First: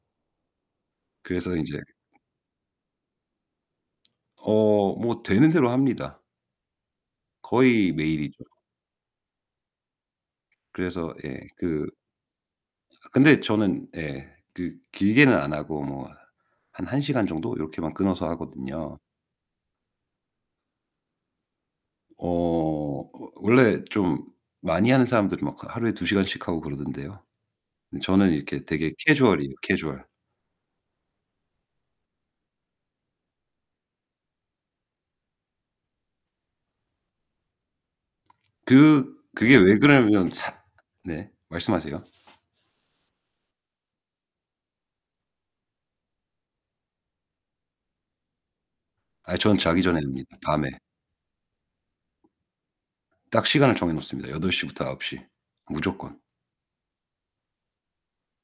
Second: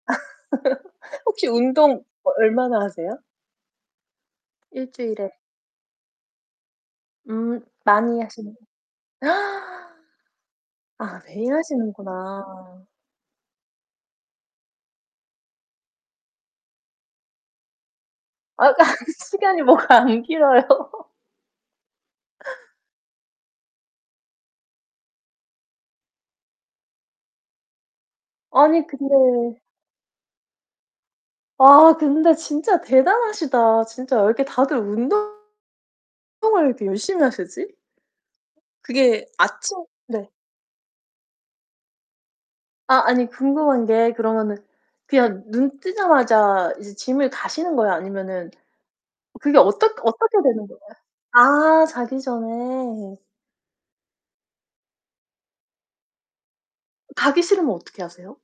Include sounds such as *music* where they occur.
*laughs* 혹시 그래서 이제 운동 어 얼마나 하세요? 1 어 뭐 주일에. 되는 대로 합니다. 음 거의 많이 매일이죠. 하시는 *gasps* 그래서 아 예. 매일 그 하시는구나. 근데 저는 예 그 길게는 안하고 뭐 한 1 시간 정도 요렇게만 끊어서 아 그 하거든요. 시간이 뭐가 안 길어요. 어 워 원래 좀 많이 하는 사람들은 막 그 하루에 2 시간씩 하고 그러던데요. 근데 저는 이렇게 아니 되게 근데 캐주얼이에요, 캐주얼. 아 근데 진짜 대단하시다. 진짜 왜 이렇게 다들 운동을 이렇게 열심히 하시지? 그 그게 그게 왜 아침 네. 그러냐면 사 네. 말씀하세요. 아 아니 궁금한 게 그러면은 그냥 눈 뜨자마자 이제 gym을 가시는 거예요 아니면은 아 저는 그게 자기 어떻 전에 합니다, 어떻게 되는 밤에. 거예요? 아 자기 전에. 딱 시간을 정해 놓습니다, 8:00 부터 9:00 무조건. 가기 싫으면 어떻게 하세요?